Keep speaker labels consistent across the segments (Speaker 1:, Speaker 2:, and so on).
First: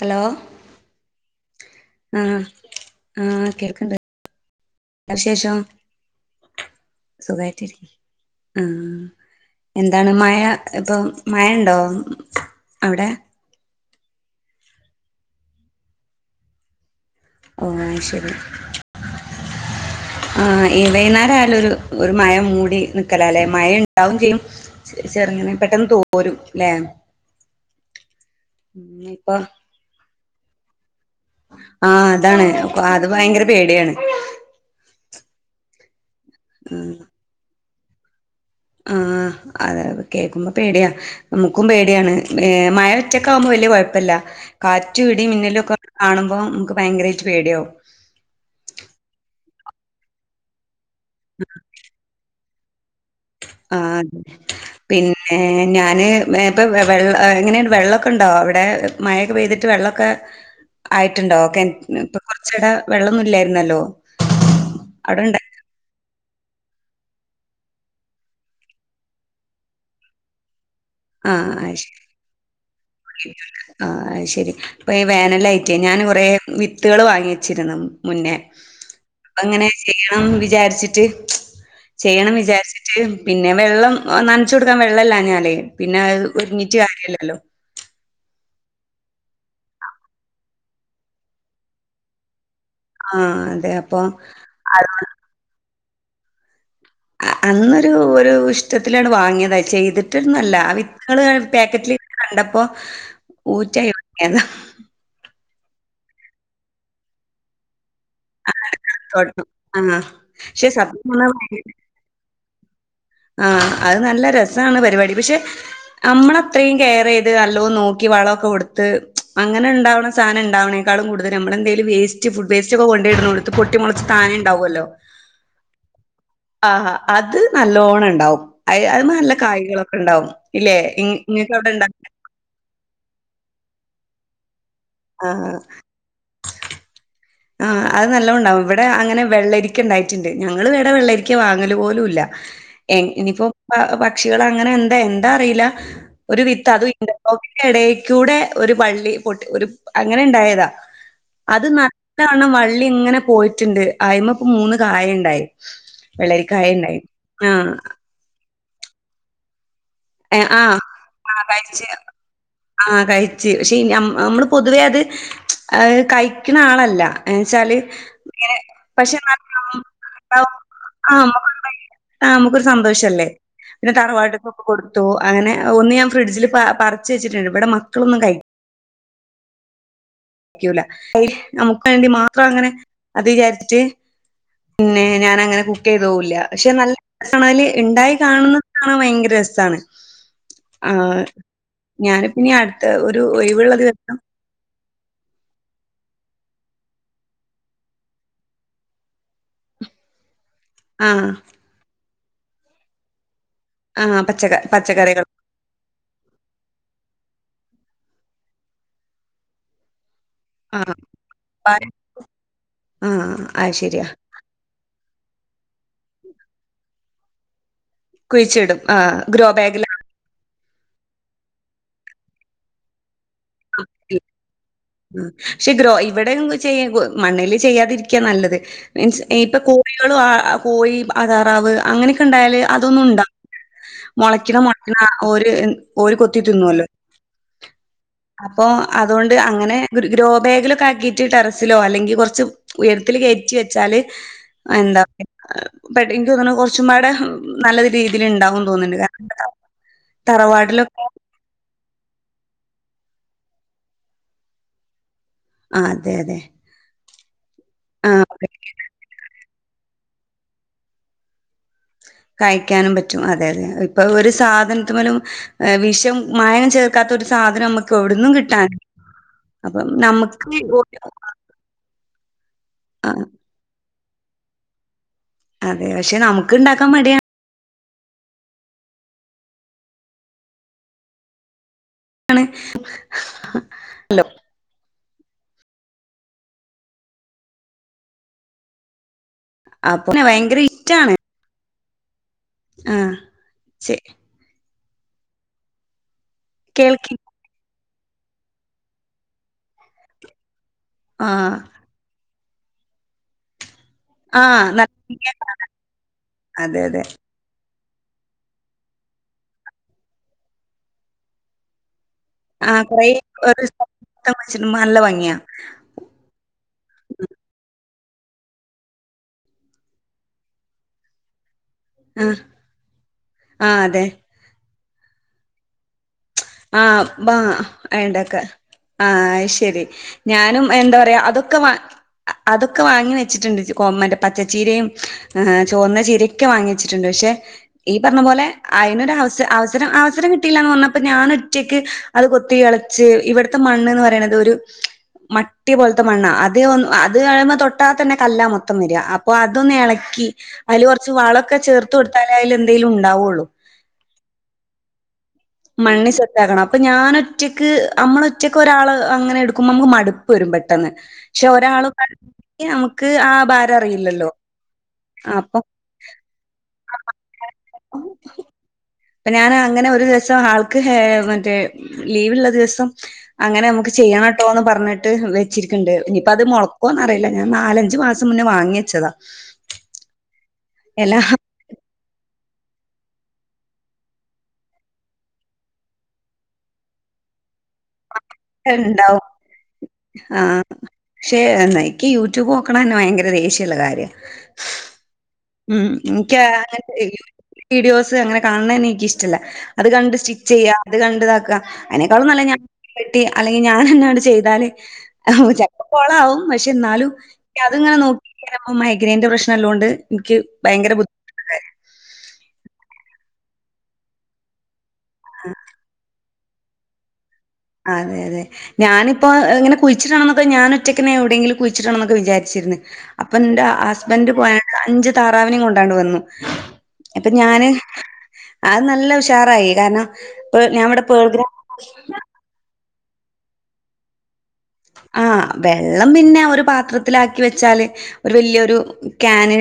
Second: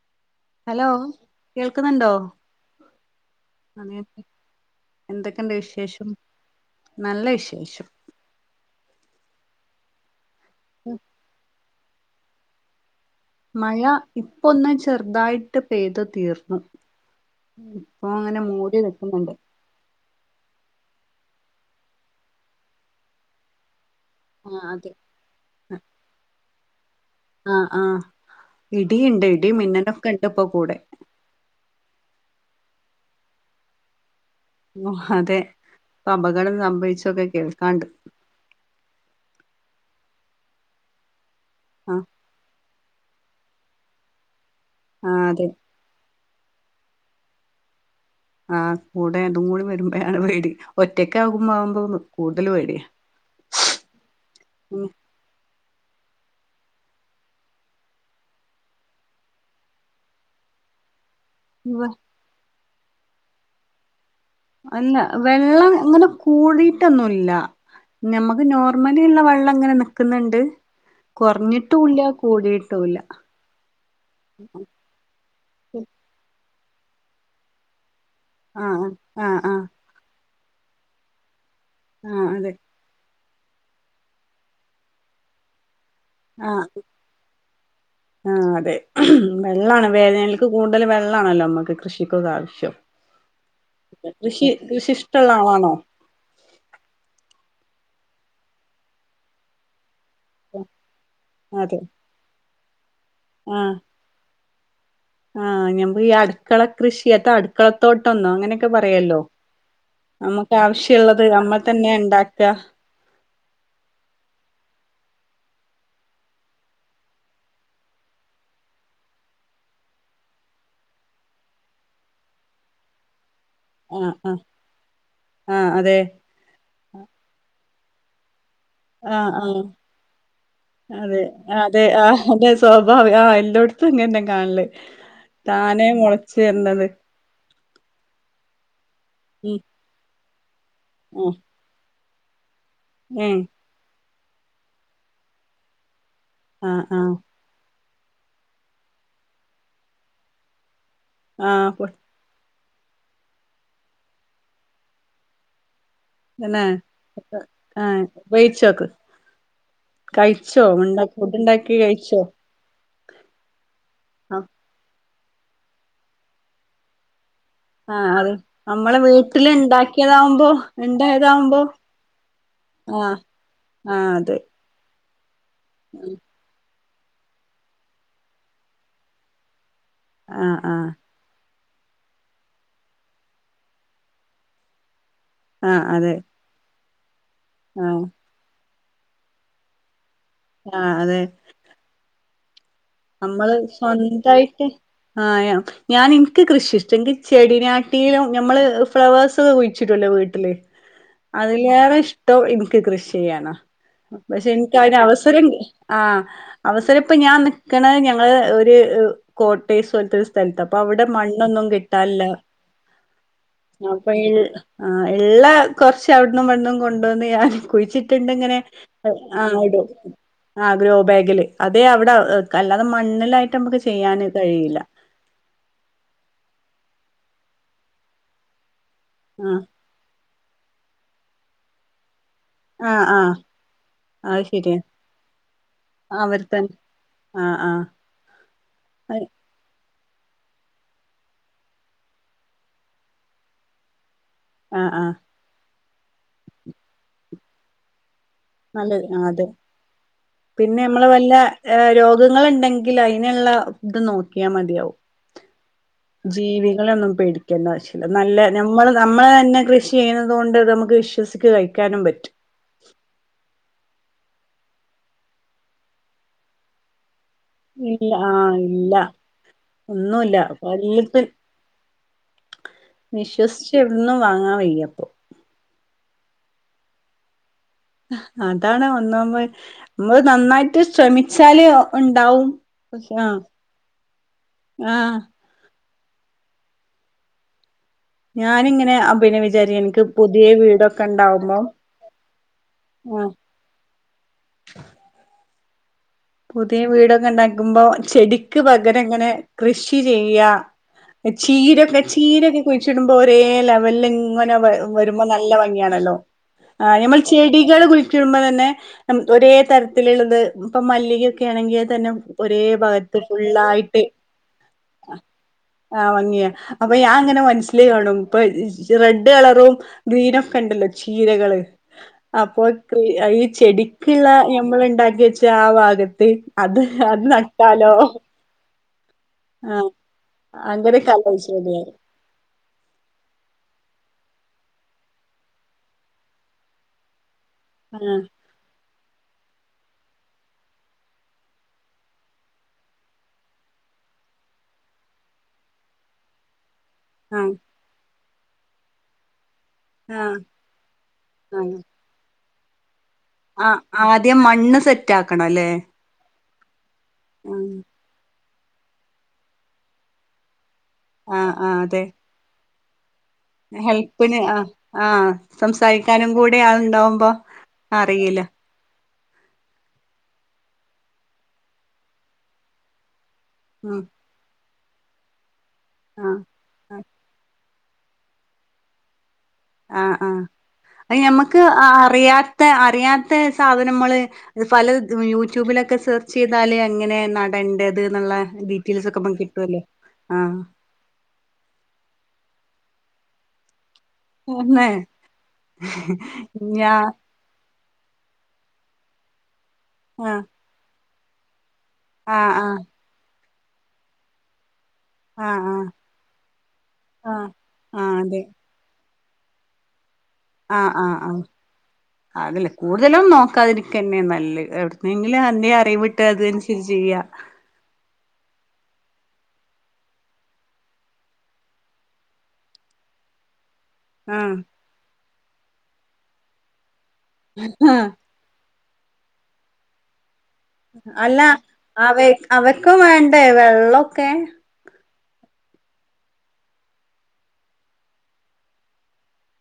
Speaker 1: Hello
Speaker 2: hello കേൾക്കുന്നുണ്ടോ?
Speaker 1: ആഹ് ആഹ് കേൾക്ക്ണ്ട്
Speaker 2: എന്തൊക്കെണ്ട് വിശേഷം നല്ല വിശേഷം.
Speaker 1: അഹ് എന്താണ് മഴ ഇപ്പൊ മഴ ണ്ടോ അവിടെ.
Speaker 2: മഴ ഇപ്പൊന്ന് ചെറുതായിട്ട് പെയ്തു തീർന്നു.
Speaker 1: ഓ അത്
Speaker 2: ഇപ്പൊ
Speaker 1: ശരി
Speaker 2: അങ്ങനെ മൂടി നികുന്നുണ്ട്.
Speaker 1: ആഹ് ഈ വൈന്നേരായാല് ഒരു ഒരു മഴ മൂടി നിക്കലല്ലെ മഴ ഉണ്ടാവും ചെയ്യും
Speaker 2: ആഹ് അതെ
Speaker 1: ചെറുങ്ങനെ പെട്ടെന്ന് തോരും ല്ലെ
Speaker 2: ആഹ് ആഹ് ഇടിയുണ്ട്
Speaker 1: ഇപ്പൊ
Speaker 2: ഇടി മിന്നലൊക്കെണ്ട് ഇപ്പോ കൂടെ
Speaker 1: ആഹ് അതാണ് അത് ഭയങ്കര പേടിയാണ്.
Speaker 2: ഓഹ് അതെ ഇപ്പൊ അപകടം സംഭവിച്ചൊക്കെ കേൾക്കാണ്ട്.
Speaker 1: ആഹ് അതൊ കേൾക്കുമ്പോ പേടിയാ നമ്മുക്കും
Speaker 2: ആ
Speaker 1: പേടിയാണ് മഴച്ച കാഉമ്പോ വല്യ കുഴപ്പല്ല കാറ്റ്,
Speaker 2: ആ
Speaker 1: ഇടി,
Speaker 2: അതെ
Speaker 1: മിന്നലും, ഒക്കെ കാണുമ്പോ നമുക്ക് ഭയങ്കരായിട്ട് പേടിയാവും.
Speaker 2: ആഹ് കൂടെ രണ്ടും കൂടി വരുമ്പോഴാണ് പേടി ഒറ്റക്ക ആകുമ്പോ ആകുമ്പോന്ന് കൂടുതൽ പേടിയാ
Speaker 1: ആതെ
Speaker 2: ഉം.
Speaker 1: പിന്നെ ന്നേ ഞാന് വേപ്പ വെള്ള എങ്ങനെ വെള്ളക്കെ ഉണ്ടോ അവിടെ മഴൊക്കെ പെയ്തിട്ട് വെള്ളക്കെ
Speaker 2: [inaudible]
Speaker 1: ആയിട്ടുണ്ടോ ഓക്കെ
Speaker 2: വ-
Speaker 1: ഇപ്പൊ കുറചൊരം വെള്ളന്നും ഇല്ലായിരുന്നല്ലോ
Speaker 2: എന്ന
Speaker 1: അവിടെ ഇണ്ട
Speaker 2: വെള്ളം ങ്ങട്ട് കൂടിയിട്ടൊന്നുല്ല നമ്മുക്ക് നോർമലി ഉള്ള വെള്ളം ങ്ങനെ നക്കുന്നുണ്ട്.
Speaker 1: ആഹ്
Speaker 2: കൊർഞ്ഞിട്ടൂല്യ കൂടിയിട്ടൂല്ല.
Speaker 1: പ്പൊ ഈ വേനലായിറ്റ് ഞാൻ കൊറേ വിത്തള് വാങ്ങിച്ചിരുന്നു മുന്നേ
Speaker 2: ആഹ് ആഹ് ആഹ്
Speaker 1: അപ്പങ്ങനെ ചെയ്യണം വിചാരിച്ചിട്ട്
Speaker 2: ആഹ്
Speaker 1: ചെയ്യണം
Speaker 2: അതെ
Speaker 1: വിചാരിച്ചിട്ട്. ട്ട് പിന്നെ വെള്ളം നനച്ച് കൊടുക്കാൻ വെള്ളല്ല ഞാലേ പിന്നെ
Speaker 2: ആഹ്
Speaker 1: ഒരുങിറ്റ് കാര്യല്ലല്ലോ
Speaker 2: ആഹ് അതെ വെള്ളാണ് വേനൽക്ക് കൂടുതൽ വെള്ളാണല്ലോ നമ്മക്ക് കൃഷിക്കൊക്കെ ആവശ്യം.
Speaker 1: ആഹ് അതെ അപ്പൊ
Speaker 2: കൃഷി കൃഷി
Speaker 1: അത്
Speaker 2: ഇഷ്ടള്ള ആളാണോ?
Speaker 1: അന്നൊരു ഒരു ഇഷ്ടത്തിലാണ് വാങ്ങിയത് ചെയ്തിട്ടന്നല്ല വിത്തുകൾ
Speaker 2: അതെ
Speaker 1: പാക്കറ്റില് കണ്ടപ്പോ
Speaker 2: ആഹ്
Speaker 1: ഊറ്റായി വങ്ങിയതാ.
Speaker 2: ആഹ് ഞമ്മ ഈ അടുക്കള കൃഷിയട്ടടു അക്കളത്തോട്ടൊന്നോ അങ്ങനെയൊക്കെ പറയല്ലോ
Speaker 1: അടുക്കളത്തോട്ടം. ആഹ്
Speaker 2: നമ്മുക്ക്
Speaker 1: പക്ഷെ സത്യം
Speaker 2: ആവശ്യള്ളത്
Speaker 1: പറഞ്ഞാ ഭയങ്കര
Speaker 2: നമ്മൾ തന്നെ ഇണ്ടാക്കി [unintelligible]
Speaker 1: ആഹ് അത് നല്ല രസാണ് പരിപാടി പക്ഷെ നമ്മള് അത്രേം കെയറെയ്ത് നല്ലോ നോക്കി വളോക്കെ കൊടുത്ത് അങ്ങനെ ണ്ടാവണ സാനം ഇണ്ടാവണ് കാളും കൂടുതല് നമ്മളെന്തേല് വേസ്റ്റ് ഫുഡ് വേസ്റ്റൊക്കെ കൊണ്ടയ്ട്ണോണ്ട് പൊട്ടി മുളച്ച്
Speaker 2: ആഹ്
Speaker 1: താനെ
Speaker 2: ആഹ്
Speaker 1: ണ്ടാവല്ലോ.
Speaker 2: ആഹ് അതെ
Speaker 1: ആഹ് അത് ന ല്ലോണ ണ്ടാവും. അഹ് അഹ് മൽ
Speaker 2: ആഹ്
Speaker 1: നല്ല
Speaker 2: ആഹ്
Speaker 1: കായ്കളൊക്കെ ണ്ടാവും. ഇല്ലെ ഇൻ
Speaker 2: അതെ
Speaker 1: ഇങ്ങക്ക്
Speaker 2: അതെ
Speaker 1: അവിടെണ്ട.
Speaker 2: ആഹ് അതെ സ്വാഭാവികാ. എല്ലോട്ത്തും ങ്ങന്നാ കാണല്
Speaker 1: ആഹ്
Speaker 2: താനേ മുളച്ച് വര്ന്നത്.
Speaker 1: ആഹ് അത് നല്ലോം ണ്ടാവും. വിടെ അങ്ങനെ
Speaker 2: ഉം
Speaker 1: വെള്ളരിക്ക ണ്ടായിട്ടുണ്ട്. ഞങ്ങള് ഇവിടെ വെള്ളരിക്ക
Speaker 2: ഉം
Speaker 1: വാ ങ്ങല് പോലുല്ല. എൻ
Speaker 2: ഏഹ്
Speaker 1: ഇനിപ്പോ പക്ഷികള് അങ്ങനെ എന്താ എന്താ അറിയില്ല. ഒരു വിത്ത്
Speaker 2: ആഹ്
Speaker 1: അത്
Speaker 2: ആഹ്
Speaker 1: ഇന്റർലോക്കിന്റെ ഇടേക്കൂടെ ഒരു വള്ളി പൊട്ടി ഒരു അങ്ങനെ ഇണ്ടായതാ. അത്
Speaker 2: ആഹ് പൊ
Speaker 1: നല്ലവണ്ണം വള്ളി ങ്ങനെ പോയിറ്റ്ണ്ട്. അയ്മ പ്പ മൂന്ന് കായണ്ടായി.
Speaker 2: തന്നെ
Speaker 1: വെള്ളരിക്കായണ്ടായി. ആഹ്
Speaker 2: ഉപയോഗിച്ചോക്ക്.
Speaker 1: ഏഹ്
Speaker 2: കഴിച്ചോ?
Speaker 1: ആഹ്
Speaker 2: ഉണ്ട
Speaker 1: ആഹ്
Speaker 2: ഫുഡ്ണ്ടാക്കി
Speaker 1: കഴിച്ച്
Speaker 2: കഴിച്ചോ?
Speaker 1: ആഹ് കഴ്ച്ച്. പഷെ ഇ ഞ
Speaker 2: ആഹ്
Speaker 1: അമ്മള് പൊതുവേ അത് അഹ് കഴിക്ക്ണ ആളല്ല. എന്നച്ചാല്
Speaker 2: ആഹ് അത്
Speaker 1: ഇങ്ങനെ
Speaker 2: നമ്മളെ
Speaker 1: പക്ഷെ
Speaker 2: വീട്ടില്
Speaker 1: നമ്മള്
Speaker 2: ഇണ്ടാക്കിയതാവുമ്പോ
Speaker 1: ഇണ്ടാവുമ്പോ നമ്മക്കൊരു
Speaker 2: ഇണ്ടായതാവുമ്പോ
Speaker 1: ഇതല്ലേ. ആഹ് അമ്മക്കൊരു
Speaker 2: ആഹ്
Speaker 1: സന്തോഷല്ലേ. പിന്നെ
Speaker 2: ആഹ് അതെ
Speaker 1: തറവാട്ട്ക്ക് കൊട്ത്തു. അങ്ങനെ ഒന്ന് ഞാൻ ഫ്രിഡ്ജില് പ പറച്ച് വച്ചിട്ടുണ്ട്. ഇവിടെ മക്കളൊന്നും കഴി
Speaker 2: ആഹ്
Speaker 1: ക്യൂല.
Speaker 2: ആഹ്
Speaker 1: നമുക്ക് വേണ്ടി മാത്രം അങ്ങനെ അത് വിചാരിച്ചിട്ട് പിന്നെ ഞാന ങ്ങനെ
Speaker 2: ആഹ് അതെ
Speaker 1: കുക്കയ്തതൂല്ല. പഷെ നല്ല രസാണ്.
Speaker 2: ആഹ്
Speaker 1: ഇണ്ടായി കാണുന്ന കാണാൻ ഭയങ്കര രസാണ്
Speaker 2: ആഹ് അതെ
Speaker 1: ഞാനിപ്പനി അട്ത്ത ഒ
Speaker 2: അമ്മള് സ്വന്തായിട്ട് ആയാ ഞാന് ഇൻക്ക് കൃഷി ഇഷ്ടാ. ഇൻക്ക് ചെടിനാട്ടിലും ഞമ്മള് ഫ്ളവേഴ്സ് കുഴിച്ച്ടൂലേ വീട്ടില്
Speaker 1: ആഹ്
Speaker 2: ഏറെ ഇഷ്ടം ഇൻക്ക് കൃഷിയാണ്.
Speaker 1: ആഹ്
Speaker 2: പഷെ
Speaker 1: പച്ചക്ക
Speaker 2: ഇൻക്ക് അയിന്
Speaker 1: പച്ചക്കറികൾ
Speaker 2: അവസരം ആഹ് അവസരം പ്പ ഞാൻ നിക്കണ ഞങ്ങള് ഒര് കോട്ടയ്സ് പോൽത്തൊരു സ് സ്ഥലത്താ. അപ്പ
Speaker 1: ആഹ്
Speaker 2: അവ്ടെ മണ്ണൊന്നും കിട്ടാല്ല.
Speaker 1: ആഹ് അത് ശെരിയാ
Speaker 2: അപ്പയ് ആഹ് ഇള്ള കൊറച്ച് അവട്ന്നും ഇവട്ന്നും കൊണ്ടോന്ന് ഞാൻ കുഴിച്ചി ട്ട്ങ്ങനെ
Speaker 1: കുഴിച്ചിടും ആഹ്
Speaker 2: ആ
Speaker 1: ഗ്രോ
Speaker 2: ഇടും.
Speaker 1: ബാഗിലാ
Speaker 2: ആഹ് ഗ്രോ ബാഗില്. അതെ അവിടെ അല്ലാതെ മണ്ണിലായിട്ട് ഞമ്മക്ക് ചെയ്യാന് കഴിയില്ല.
Speaker 1: ആഹ് പക്ഷെ ഗ്രോ ഇവിടെങ്ങ് ചെയ്യ മണ്ണല് ചെയ്യാതിരിക്യാ നല്ലത്. മീൻസ് ഇപ്പൊ
Speaker 2: ആഹ്
Speaker 1: കൊ കോഴികള് ആ കോയി അ താറാവ് അങ്ങനൊക്കെ ണ്ടായാല്
Speaker 2: ആഹ് ആഹ് അത്
Speaker 1: മൊളയ്ക്കിണ
Speaker 2: ശരിയാ
Speaker 1: മൊട്ട്ണ ഓര് ഓര് കൊത്തി
Speaker 2: അവർത്തൻ
Speaker 1: തിന്നൊല്ലോ.
Speaker 2: ആഹ് ആഹ്
Speaker 1: അപ്പൊ അതോണ്ട് അങ്ങനെ അൻ ഒരു ഗ്രോ ബേഗിലൊക്കെ ആക്കിട്ട് ടെറസിലോ അല്ലെങ്കി കുറ്ച്ച് ഉയരത്തില് കേറ്റി വെച്ചാല്
Speaker 2: ആഹ്
Speaker 1: എന്താ
Speaker 2: ആഹ്
Speaker 1: പറ്യ പെട്ടിക്ഇൻക്ക് തോന്ന്ണ് കൊറ്ച്ചുംപാടെ നല്ല രീതില് ണ്ടാവും.
Speaker 2: നല്ലത്. ആഹ് അതെ. പിന്നെ നമ്മള് വല്ല രോഗങ്ങള്ണ്ടെങ്കിൽ അയിന്ള്ള ത് നോക്കിയാ മതിയാവും.
Speaker 1: ആ അതെ അതെ
Speaker 2: ജീവികളെന്നും പേടിക്കേണ്ട ആവഷല്യ.
Speaker 1: ആ
Speaker 2: നല്ല
Speaker 1: ഓക്കെ.
Speaker 2: നമ്മള് നമ്മളെന്നെ കൃഷി ചെയ്യ്ന്നത് കൊണ്ട് നമ്ക്ക് വിശ്വസിക്ക് കഴിക്കാനും പറ്റും.
Speaker 1: കഴിക്കാനും പറ്റും. അതെ തെ ഇപ്പ ഒര് സാധൻത്ത്മ്മലും വിഷം മായംചേർ ക്കാത്ത ഒരു സാധനും നമുക്ക്
Speaker 2: ഇല്ല
Speaker 1: എവിട്ന്നും
Speaker 2: ആഹ്
Speaker 1: കിട്ടാനില്ല.
Speaker 2: ഇല്ല
Speaker 1: അപ്പം
Speaker 2: ഒന്നുല്ല
Speaker 1: നമുക്ക് വീട്ടില്
Speaker 2: വല്ലതും
Speaker 1: ണ്ടാ
Speaker 2: വിശ്വസിച്ച് എവിട്ന്നും വാങ്ങാൻ വയ്യ പ്പൊ.
Speaker 1: അതെ. പഷെ നമുക്ക് ണ്ടാക്കാൻ മടിയാ.
Speaker 2: അതാണ് ഒന്നാമ്മഅ്. മ്മൾ നന്നായിട്ട് ശ്രമിച്ചാല് ഉണ്ടാവും. പക്ഷേ ആഹ്
Speaker 1: ല്ലോ.
Speaker 2: ആഹ് ഞാന്ങ്ങനെ അ പിന്നെ വിചാരിക്ക ഇൻക്ക്
Speaker 1: അപ്പൊ
Speaker 2: പുത്യേ
Speaker 1: ഭയങ്കര
Speaker 2: വീടൊക്കെ
Speaker 1: ഇഷ്ടാണ്.
Speaker 2: ണ്ടാവുമ്പോ ആഹ്
Speaker 1: ശരി
Speaker 2: പുതിയ
Speaker 1: കേൾക്കി
Speaker 2: വീടൊക്കെ ഇണ്ടാക്കുമ്പോ ചെടിക്ക് പകരം ഇങ്ങനെ കൃഷി ചെയ്യാ
Speaker 1: ആ
Speaker 2: ചീരക്കെ ചീരൊക്കെ കുഴിച്ചിടുമ്പോ ഒരേ ലെവല് ഇ
Speaker 1: ആ
Speaker 2: ഇങ്ങനെ വ
Speaker 1: നല്ല
Speaker 2: വരുമ്പൊ
Speaker 1: ഭംഗിയാ
Speaker 2: നല്ല
Speaker 1: കാണാൻ.
Speaker 2: ഭംഗിയാണല്ലോ
Speaker 1: അതെ
Speaker 2: ആ
Speaker 1: അതെ.
Speaker 2: ഞമ്മള് ചെടികള് കുയിച്ചിടുമ്പം തന്നെ ഒരേ തരത്തില്ള്ളത് ഇപ്പം മല്ലി ക ഒക്കെ ആണെങ്കി അഅ്തന്നെ ഒരേ
Speaker 1: ആ കൊറേ
Speaker 2: ഭാഗത്ത്
Speaker 1: ഒരു സ്ഥലം
Speaker 2: ഫുള്ളായിട്ട്
Speaker 1: മൊത്തം വെച്ചിട്ട് നല്ല ഭംഗിയാ.
Speaker 2: ആഹ് ഭംഗിയാ അപ്പ ഞാൻ ഇങ്ങനെ മനസ്സില് കാണും ഇപ്പ റെഡ് കളറും ഗ്രീനൊക്കെ ഇണ്ടല്ലോ ചീരകള്
Speaker 1: ആ
Speaker 2: അപ്പൊ ഈ
Speaker 1: ആ അതെ.
Speaker 2: ചെടിക്കുള്ള നമ്മൾ ഉണ്ടാക്കി വെച്ച ആ ഭാഗത്ത് അത്
Speaker 1: ആഹ്
Speaker 2: അത്
Speaker 1: ബാ
Speaker 2: നട്ടാലോ
Speaker 1: അയണ്ടക്ക ആഹ് അത് ശരി
Speaker 2: ആഹ്
Speaker 1: ഞാനും എന്താ
Speaker 2: അങ്ങനൊക്കെ
Speaker 1: പറയാ അതൊക്കെ വ
Speaker 2: ആലോചിച്ചത്
Speaker 1: അതൊക്കെ വാങ്ങി വെച്ചിട്ടുണ്ട് കോ മറ്റെ പച്ചച്ചീരയും ആഹ് ചുവന്ന ചീരയും ഒക്കെ വാങ്ങി വെച്ചിട്ടുണ്ട് പക്ഷെ ഈ
Speaker 2: ആഹ്
Speaker 1: പറഞ്ഞ പോലെ അതിനൊരു അവസരം അവസരം കിട്ടിയില്ലന്ന് പറഞ്ഞപ്പോ ഞാൻ ഒറ്റക്ക് അത് കൊത്തി കെളച്ച് ഇവിടുത്തെ മണ്ണ്ന്ന് പറയണത് ഒരു മട്ടി പോലത്തെ ത്തെ മണ്ണാ അത് അത്
Speaker 2: ആഹ്
Speaker 1: അയ്മേ തൊട്ടാെ തന്നെ കല്ലാ മൊത്തം വരിക അപ്പോ അതൊന്ന് എള ക്കി
Speaker 2: ആഹ്
Speaker 1: അതില് കൊറച് വളൊക്കെ ചേർത്ത് കൊടുത്താലേ അതിൽ എന്തെങ്കിലും ഉണ്ടാവുള്ളൂ
Speaker 2: ആ ആദ്യം മണ്ണ് സെറ്റാക്കണം ലെ
Speaker 1: മണ്ണ് സെറ്റാക്കണം അപ്പൊ ഞാനൊറ്റക്ക് അമ്മളൊറ്റ ഒറ്റക്ക് ഒരാള് അങ്ങനെ എടുക്കുമ്പോ നമുക്ക് മടുപ്പ് വരും പെട്ടെന്ന് പക്ഷെ
Speaker 2: ആഹ് ആഹ്
Speaker 1: ഒരാള്
Speaker 2: അതെ
Speaker 1: നമുക്ക് ആ ഭാരം അറിയില്ലല്ലോ.
Speaker 2: ഹെൽപ്പിന് ആ ആഹ്
Speaker 1: അപ്പൊ
Speaker 2: സംസാരിക്കാനും കൂടി ആള് ണ്ടാവുമ്പോ അറിയില്ല
Speaker 1: ഇപ്പ ഞാൻ അങ്ങനെ ഒരു ദിവസം ആൾക്ക് മറ്റേ ലീവ്ള്ള ദിവസം അങ്ങനെ നമുക്ക്
Speaker 2: ഉം
Speaker 1: ചെയ്യണം ട്ടോ എന്ന് പറഞ്ഞിട്ട് വെച്ചിരിക്കുണ്ട്
Speaker 2: ആ
Speaker 1: ഇനിയിപ്പ അത് മുളക്കോന്ന് അറിയില്ല ഞാൻ നാലഞ്ചു മാസം മുന്നേ വാങ്ങി വച്ചതാ
Speaker 2: ആഹ് ആഹ് അത് നമ്മക്ക് അറിയാത്ത അറിയാത്ത സാധനങ്ങള് പല യൂട്യൂബിലൊക്കെ സെർച്ച് ചെയ്താല് എങ്ങനെ നടേണ്ടത് ള്ള ഡീറ്റെയിൽസ് ഒക്കെ
Speaker 1: ഇണ്ടാവും.
Speaker 2: പ്പൊ കിട്ടുല്ലോ ആ
Speaker 1: പക്ഷേ എനിക്ക് യൂട്യൂബ് നോക്കണന്നെ ഭയങ്കര ദേഷ്യള്ള കാര്യം ആണ്
Speaker 2: ന്ന [unintelligible]
Speaker 1: ഉം എനിക്ക് അങ്ങൻത്തെ വീഡിയോസ് അങ്ങനെ കാണണന്നെ എനിക്കിഷ്ടല്ല അത് കണ്ട്
Speaker 2: ആ
Speaker 1: സ്റ്റിച്ച് ചെയ്യ അത് കണ്ട്താക്ക അതിനേക്കാളും
Speaker 2: ആ
Speaker 1: നല്ലെ ഞാൻ
Speaker 2: ആ
Speaker 1: വെട്ടി അല്ലെങ്കിൽ ഞാൻ എന്നെ ആണ്ട് ചെയ്താല് ആ ചെലപ്പോ കൊളാവും പക്ഷെ ന്നാലും
Speaker 2: ആ
Speaker 1: അത് ഇങ്ങനെ
Speaker 2: ആ അതെ
Speaker 1: നോക്കിരിക്ക മൈഗ്രൈന്റെ പ്രശ്നം ഉള്ളോണ്ട് ഇൻക്ക്
Speaker 2: ആഹ് ആഹ് ആഹ് അതല്ല കൂടുതലും നോക്കാതിരിക്കന്നെ നല്ലെ എന്തെങ്കിലും എന്നെ അറിവിട്ട് അത് അനുസരിച്ച് ചെയ്യ
Speaker 1: അതെ അതെ ഞാനിപ്പോ ഇങ്ങനെ കുയിചിടണ ന്നൊക്കെ ഞാൻ ഒറ്റക്കന്നെ എവിടെയങ്കിലും കുയിച്ചിടണം ന്നൊക്കെ വിചാരിച്ചിരുന്നു അപ്പം ഇന്റെ ഹസ് ഹസ്ബന്റ്
Speaker 2: ആ
Speaker 1: പോയ അഞ്ച് താറാവിനും കൊണ്ടാണ്ട് വന്നു ഇപ്പൊ ഞാന്
Speaker 2: ആ
Speaker 1: അത് നല്ല ഉഷാറായി കാരണം ഞാൻ ഇവിടെ പേർഗ്ര
Speaker 2: അവർക്കും വേണ്ടേ വെള്ളൊക്കെ
Speaker 1: ആ വെള്ളം പിന്നെ ഒരു പാത്രത്തിലാക്കി വെച്ചാല് റ്ല്യൊരു ക്യാന്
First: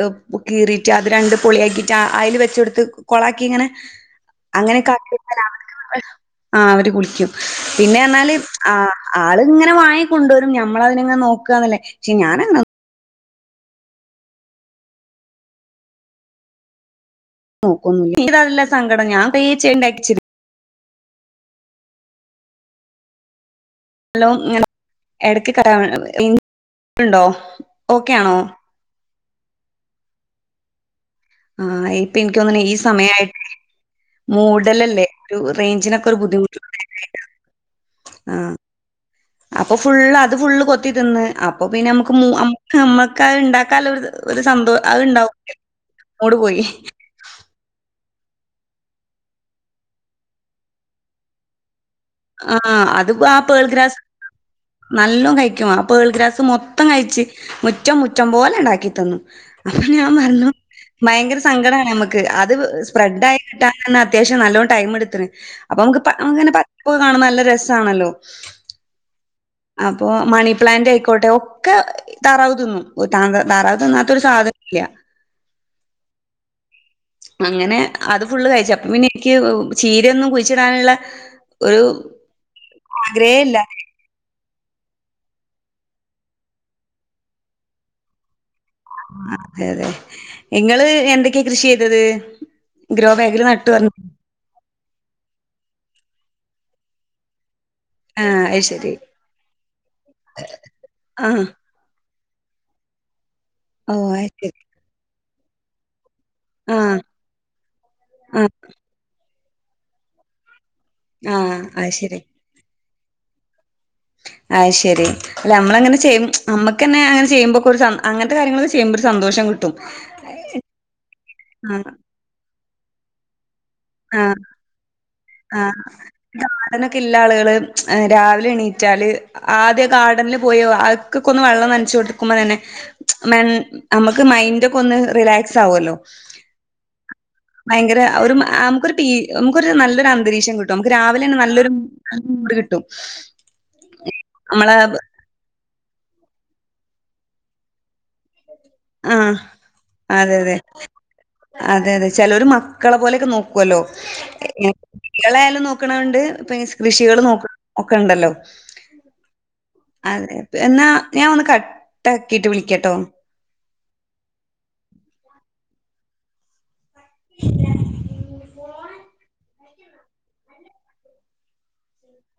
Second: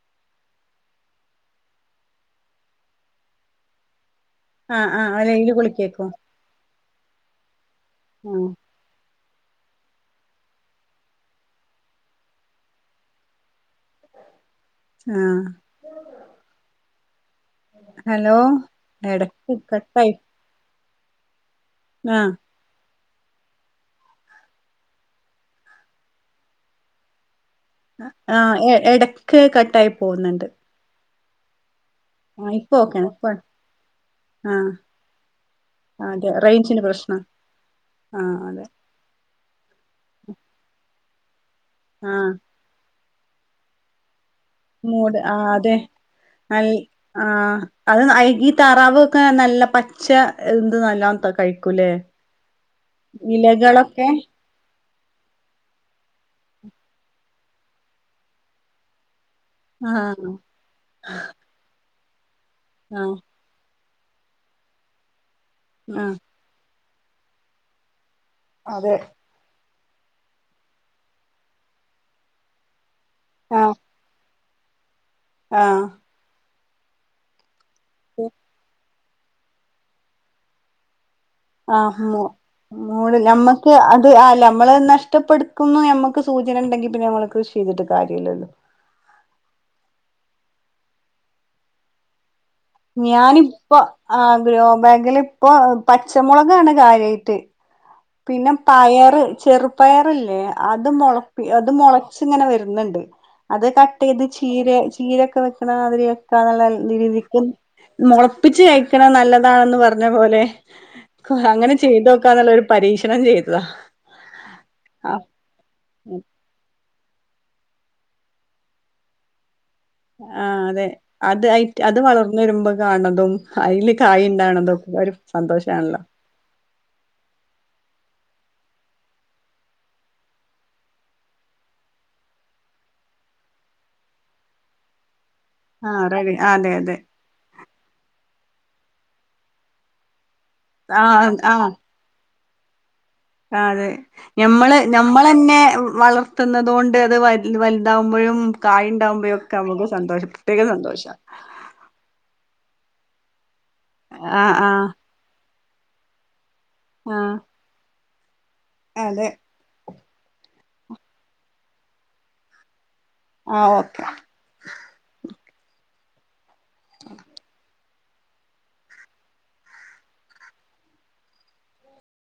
Speaker 1: ഏഹ് കീറീട്ട് അത് രണ്ട് പൊള്യാക്കിട്ട് അഹ് അയില് വെച്ചോടുത്ത് കൊളാക്കി ഇങ്ങനെ
Speaker 2: ആഹ്
Speaker 1: അങ്ങനെക്കെ
Speaker 2: ആഹ്
Speaker 1: ആക്കി
Speaker 2: അല്ലെല് കുളിക്കേക്കും
Speaker 1: [unintelligible] ആഹ് അവര് കുളിക്കും. പിന്നെ പറഞ്ഞാല്.
Speaker 2: ആഹ്
Speaker 1: അഹ് ആള്ങ്ങനെ വാങ്ങി കൊണ്ടുവരും. ഞമ്മളതിനങ്ങനെ നോക്ക്വാന്നല്ലേ? പക്ഷേ ഞാനങ്ങ്
Speaker 2: ആഹ്
Speaker 1: നോക്കൊന്നുല്ല്യാ.
Speaker 2: ഹലോ
Speaker 1: ഇതല്ല സങ്കടം ഞാൻ
Speaker 2: എടക്ക് കട്ടായി
Speaker 1: തൈവച്ച്ണ്ടാക്കിച്ചത്.
Speaker 2: ആഹ്
Speaker 1: [unintelligible] എടയ്ക്ക് [unintelligible] ണ്ടോ? ഓക്കെ ആണോ
Speaker 2: ആഹ് എ എടയ്ക്ക് കട്ടായി പോകുന്നുണ്ട്.
Speaker 1: ആഹ് ഇപ്പ എനിക്ക്
Speaker 2: ആഹ്
Speaker 1: തോന്നുണ് ഈ
Speaker 2: ഇപ്പൊ ഓക്കെയാണ്
Speaker 1: സമയായി
Speaker 2: ഇപ്പ ആഹ്
Speaker 1: മൂടലല്ലേ? ഒരു റേഞ്ചിനൊക്കെ ഒരു
Speaker 2: അതെ
Speaker 1: ബുദ്ധിമുട്ട്
Speaker 2: റേഞ്ചിന്റെ പ്രശ്നം ആഹ് അതെ
Speaker 1: അപ്പോ ഫുള്ള് അത് ഫുള്ള് കൊത്തി തിന്ന്. അപ്പോ പിന്നെ നമ്മുക്ക് മു
Speaker 2: ആഹ്
Speaker 1: അമുക്ക് നമ്മക്കത് ഇണ്ടാക്കാൻള്ള ഒര്ത് ഒരു സന്തോ
Speaker 2: മൂട്
Speaker 1: അത്ണ്ടാവും.
Speaker 2: ആഹ് അതെ
Speaker 1: മൂഡ് പോയി.
Speaker 2: നൽ ആഹ് അത് നാ ഈ ഈ താറാവ് ഒക്കെ നല്ല പച്ച എന്ത് നല്ലാ ത കഴിക്കൂലേ?
Speaker 1: ആഹ് അതിപ്പോ ആ പേൾ ഗ്രാസ്
Speaker 2: ഇലകളൊക്കെ
Speaker 1: നല്ലോം കയിക്കും. ആ പേൾ ഗ്രാസ് മൊത്തം കയിച്ച് മുറ്റം മുറ്റം പോലെങ്ങാടാക്കി തന്നു. അപ്പ ഞാൻ
Speaker 2: ആഹ്
Speaker 1: പറഞ്ഞു. ഭയങ്കര സങ്കടാണ് ഞമ്മക്ക് അത്
Speaker 2: ആഹ്
Speaker 1: സ്പ്രെഡായി കിട്ടാനന്നേ അത്യാവശ്യം നല്ലോം ടൈമ് എടുത്തിന്. അപ്പോ നമുക്ക് പ
Speaker 2: ആഹ്
Speaker 1: അങ്ങനെ പ പ്പ് കാണാൻ നല്ല രസാണല്ലോ
Speaker 2: അതെ
Speaker 1: അപ്പോ മണിപ്ലാന്റ് അയിക്കോട്ടെ ഒക്ക താറാവ് തിന്നു. താങ്ക
Speaker 2: ആഹ്
Speaker 1: താറാവ് തിന്നാത്തൊരു സാധ ഇല്ല്യ
Speaker 2: ആഹ്
Speaker 1: അങ്ങനെ അത് ഫുള്ള് കയിച്ചപ്പ പിന്നെ ഇയ്ക്ക് ചീരയൊന്നും കുയിച്ചിടാനുള്ള
Speaker 2: ആഹ് മോ മോളിൽ
Speaker 1: ഇല്ല
Speaker 2: ഞമ്മക്ക് അഹ് ആഹ് അല്ല ഞമ്മള് നഷ്ടപ്പെടുക്കുംന്ന് ഞമ്മക്ക് സൂചനണ്ടെങ്കി പിന്നെ ഞമ്മള് കൃഷീതിട്ട് കാര്യല്ല്യല്ലോ
Speaker 1: അഹ് അതെ അതെ. ഇങ്ങള് എന്തൊക്കെ കൃഷീതത്.
Speaker 2: ഞാനിപ്പോ ആ ഗ്രോബാഗിലിപ്പോ പച്ചമൊളകാണ് കാര്യായിട്ട്
Speaker 1: ആഹ്
Speaker 2: പിന്നെ
Speaker 1: അത് ശരി
Speaker 2: പയറ് ചെറുപയറില്ലേ? അത് മൊളപ്പി
Speaker 1: ആഹ്
Speaker 2: അത് മൊള ച്ച്ങ്ങനെ വര്ന്നുണ്ട്. അത്
Speaker 1: ഓ
Speaker 2: കട്ടീത്
Speaker 1: അത് ശരി
Speaker 2: ചീരെ ചീരൊക്കെ വെക്കണ മാതിരി [unintelligible] നല്ല
Speaker 1: ആഹ്
Speaker 2: രീതിക്ക്
Speaker 1: ആഹ്
Speaker 2: മൊളപ്പിച്ച് കയിക്കണ നല്ലതാണെന്ന് പറഞ്ഞ പോലെ
Speaker 1: ആഹ്
Speaker 2: അങ്ങനെ
Speaker 1: അത് ശരി
Speaker 2: ചെയ്തോക്കാനൊള്ളൊരു പരീക്ഷണം ചെയ്തതാ
Speaker 1: ആയ്ശെരി അല്ല അമ്മളങ്ങനെ
Speaker 2: അപ്പൊ
Speaker 1: ചെയ്യും. നമ്മക്കന്നെ ചെയ്യുമ്പോക്കൊരു സം അങ്ങനത്തെ കാര്യങ്ങളൊക്കെ ചെയ്യുമ്പോ ഒരു സന്തോഷം കിട്ടും.
Speaker 2: ആഹ് അതെ. അത് ആയിട്ട്
Speaker 1: ആഹ്
Speaker 2: അത് വളർന്ന് വരുമ്പോ കാണണതും അയില് കായ്
Speaker 1: ആഹ്
Speaker 2: ഉണ്ടാവണതൊക്കെ ഒരു സന്തോഷാണല്ലോ
Speaker 1: ഗാർഡനോക്കെക്കില്ലാളുകള് രാവിലെ എണീറ്റാല് ആദ്യം ആ ഗാർഡനില് പോയോ അത്ക്കൊക്കൊന്ന് വെള്ളം നനച്ചു കൊടുക്കുമ്പോ തന്നെ മെൻ നമുക്ക് മൈൻഡ് ഒക്കെ ഒന്ന് റിലാക്സ് സാവോല്ലോ
Speaker 2: ആഹ് റെഡി അതെ അതെ
Speaker 1: ഭയങ്കര ഒരു മാ അം ഒരു പി നമുക്കൊരു നല്ലൊരു അന്തരീക്ഷം കിട്ടും. നമുക്ക്
Speaker 2: ആഹ്
Speaker 1: രാവിലെന്നെ നല്ലൊരു [inaudible] മൂട് കിട്ടും.
Speaker 2: അഹ് അതെ
Speaker 1: നമ്മളെ
Speaker 2: ഞമ്മള് ഞമ്മ തന്നെ വ വളർത്തുന്നത് കൊണ്ട് അത് വൽ വൽതാവുമ്പഴും
Speaker 1: ആഹ്
Speaker 2: കായ്ണ്ടാവുമ്പഴൊക്കെ നമ്മക്കും സന്തോഷം
Speaker 1: അതെ അതെ
Speaker 2: പ്രത്യേക സന്തോഷാ
Speaker 1: അതെ അതെ ചെലോര് മക്കളെ പോലെയൊക്കെ നോക്കുവല്ലോ
Speaker 2: ആഹ് ആഹ്
Speaker 1: ക്കെളയായാലും നോക്കണണ്ട് പി കൃഷികളും
Speaker 2: ആഹ്
Speaker 1: നോക്ക ഒക്കെ ഇണ്ടല്ലോ
Speaker 2: അതെ
Speaker 1: ആഹ് ഇൻ എന്നാ ഞാൻ ഒന്ന് കട്ടാക്കീട്ട് വിളിക്കാട്ടോ
Speaker 2: ആഹ് ഓക്കെ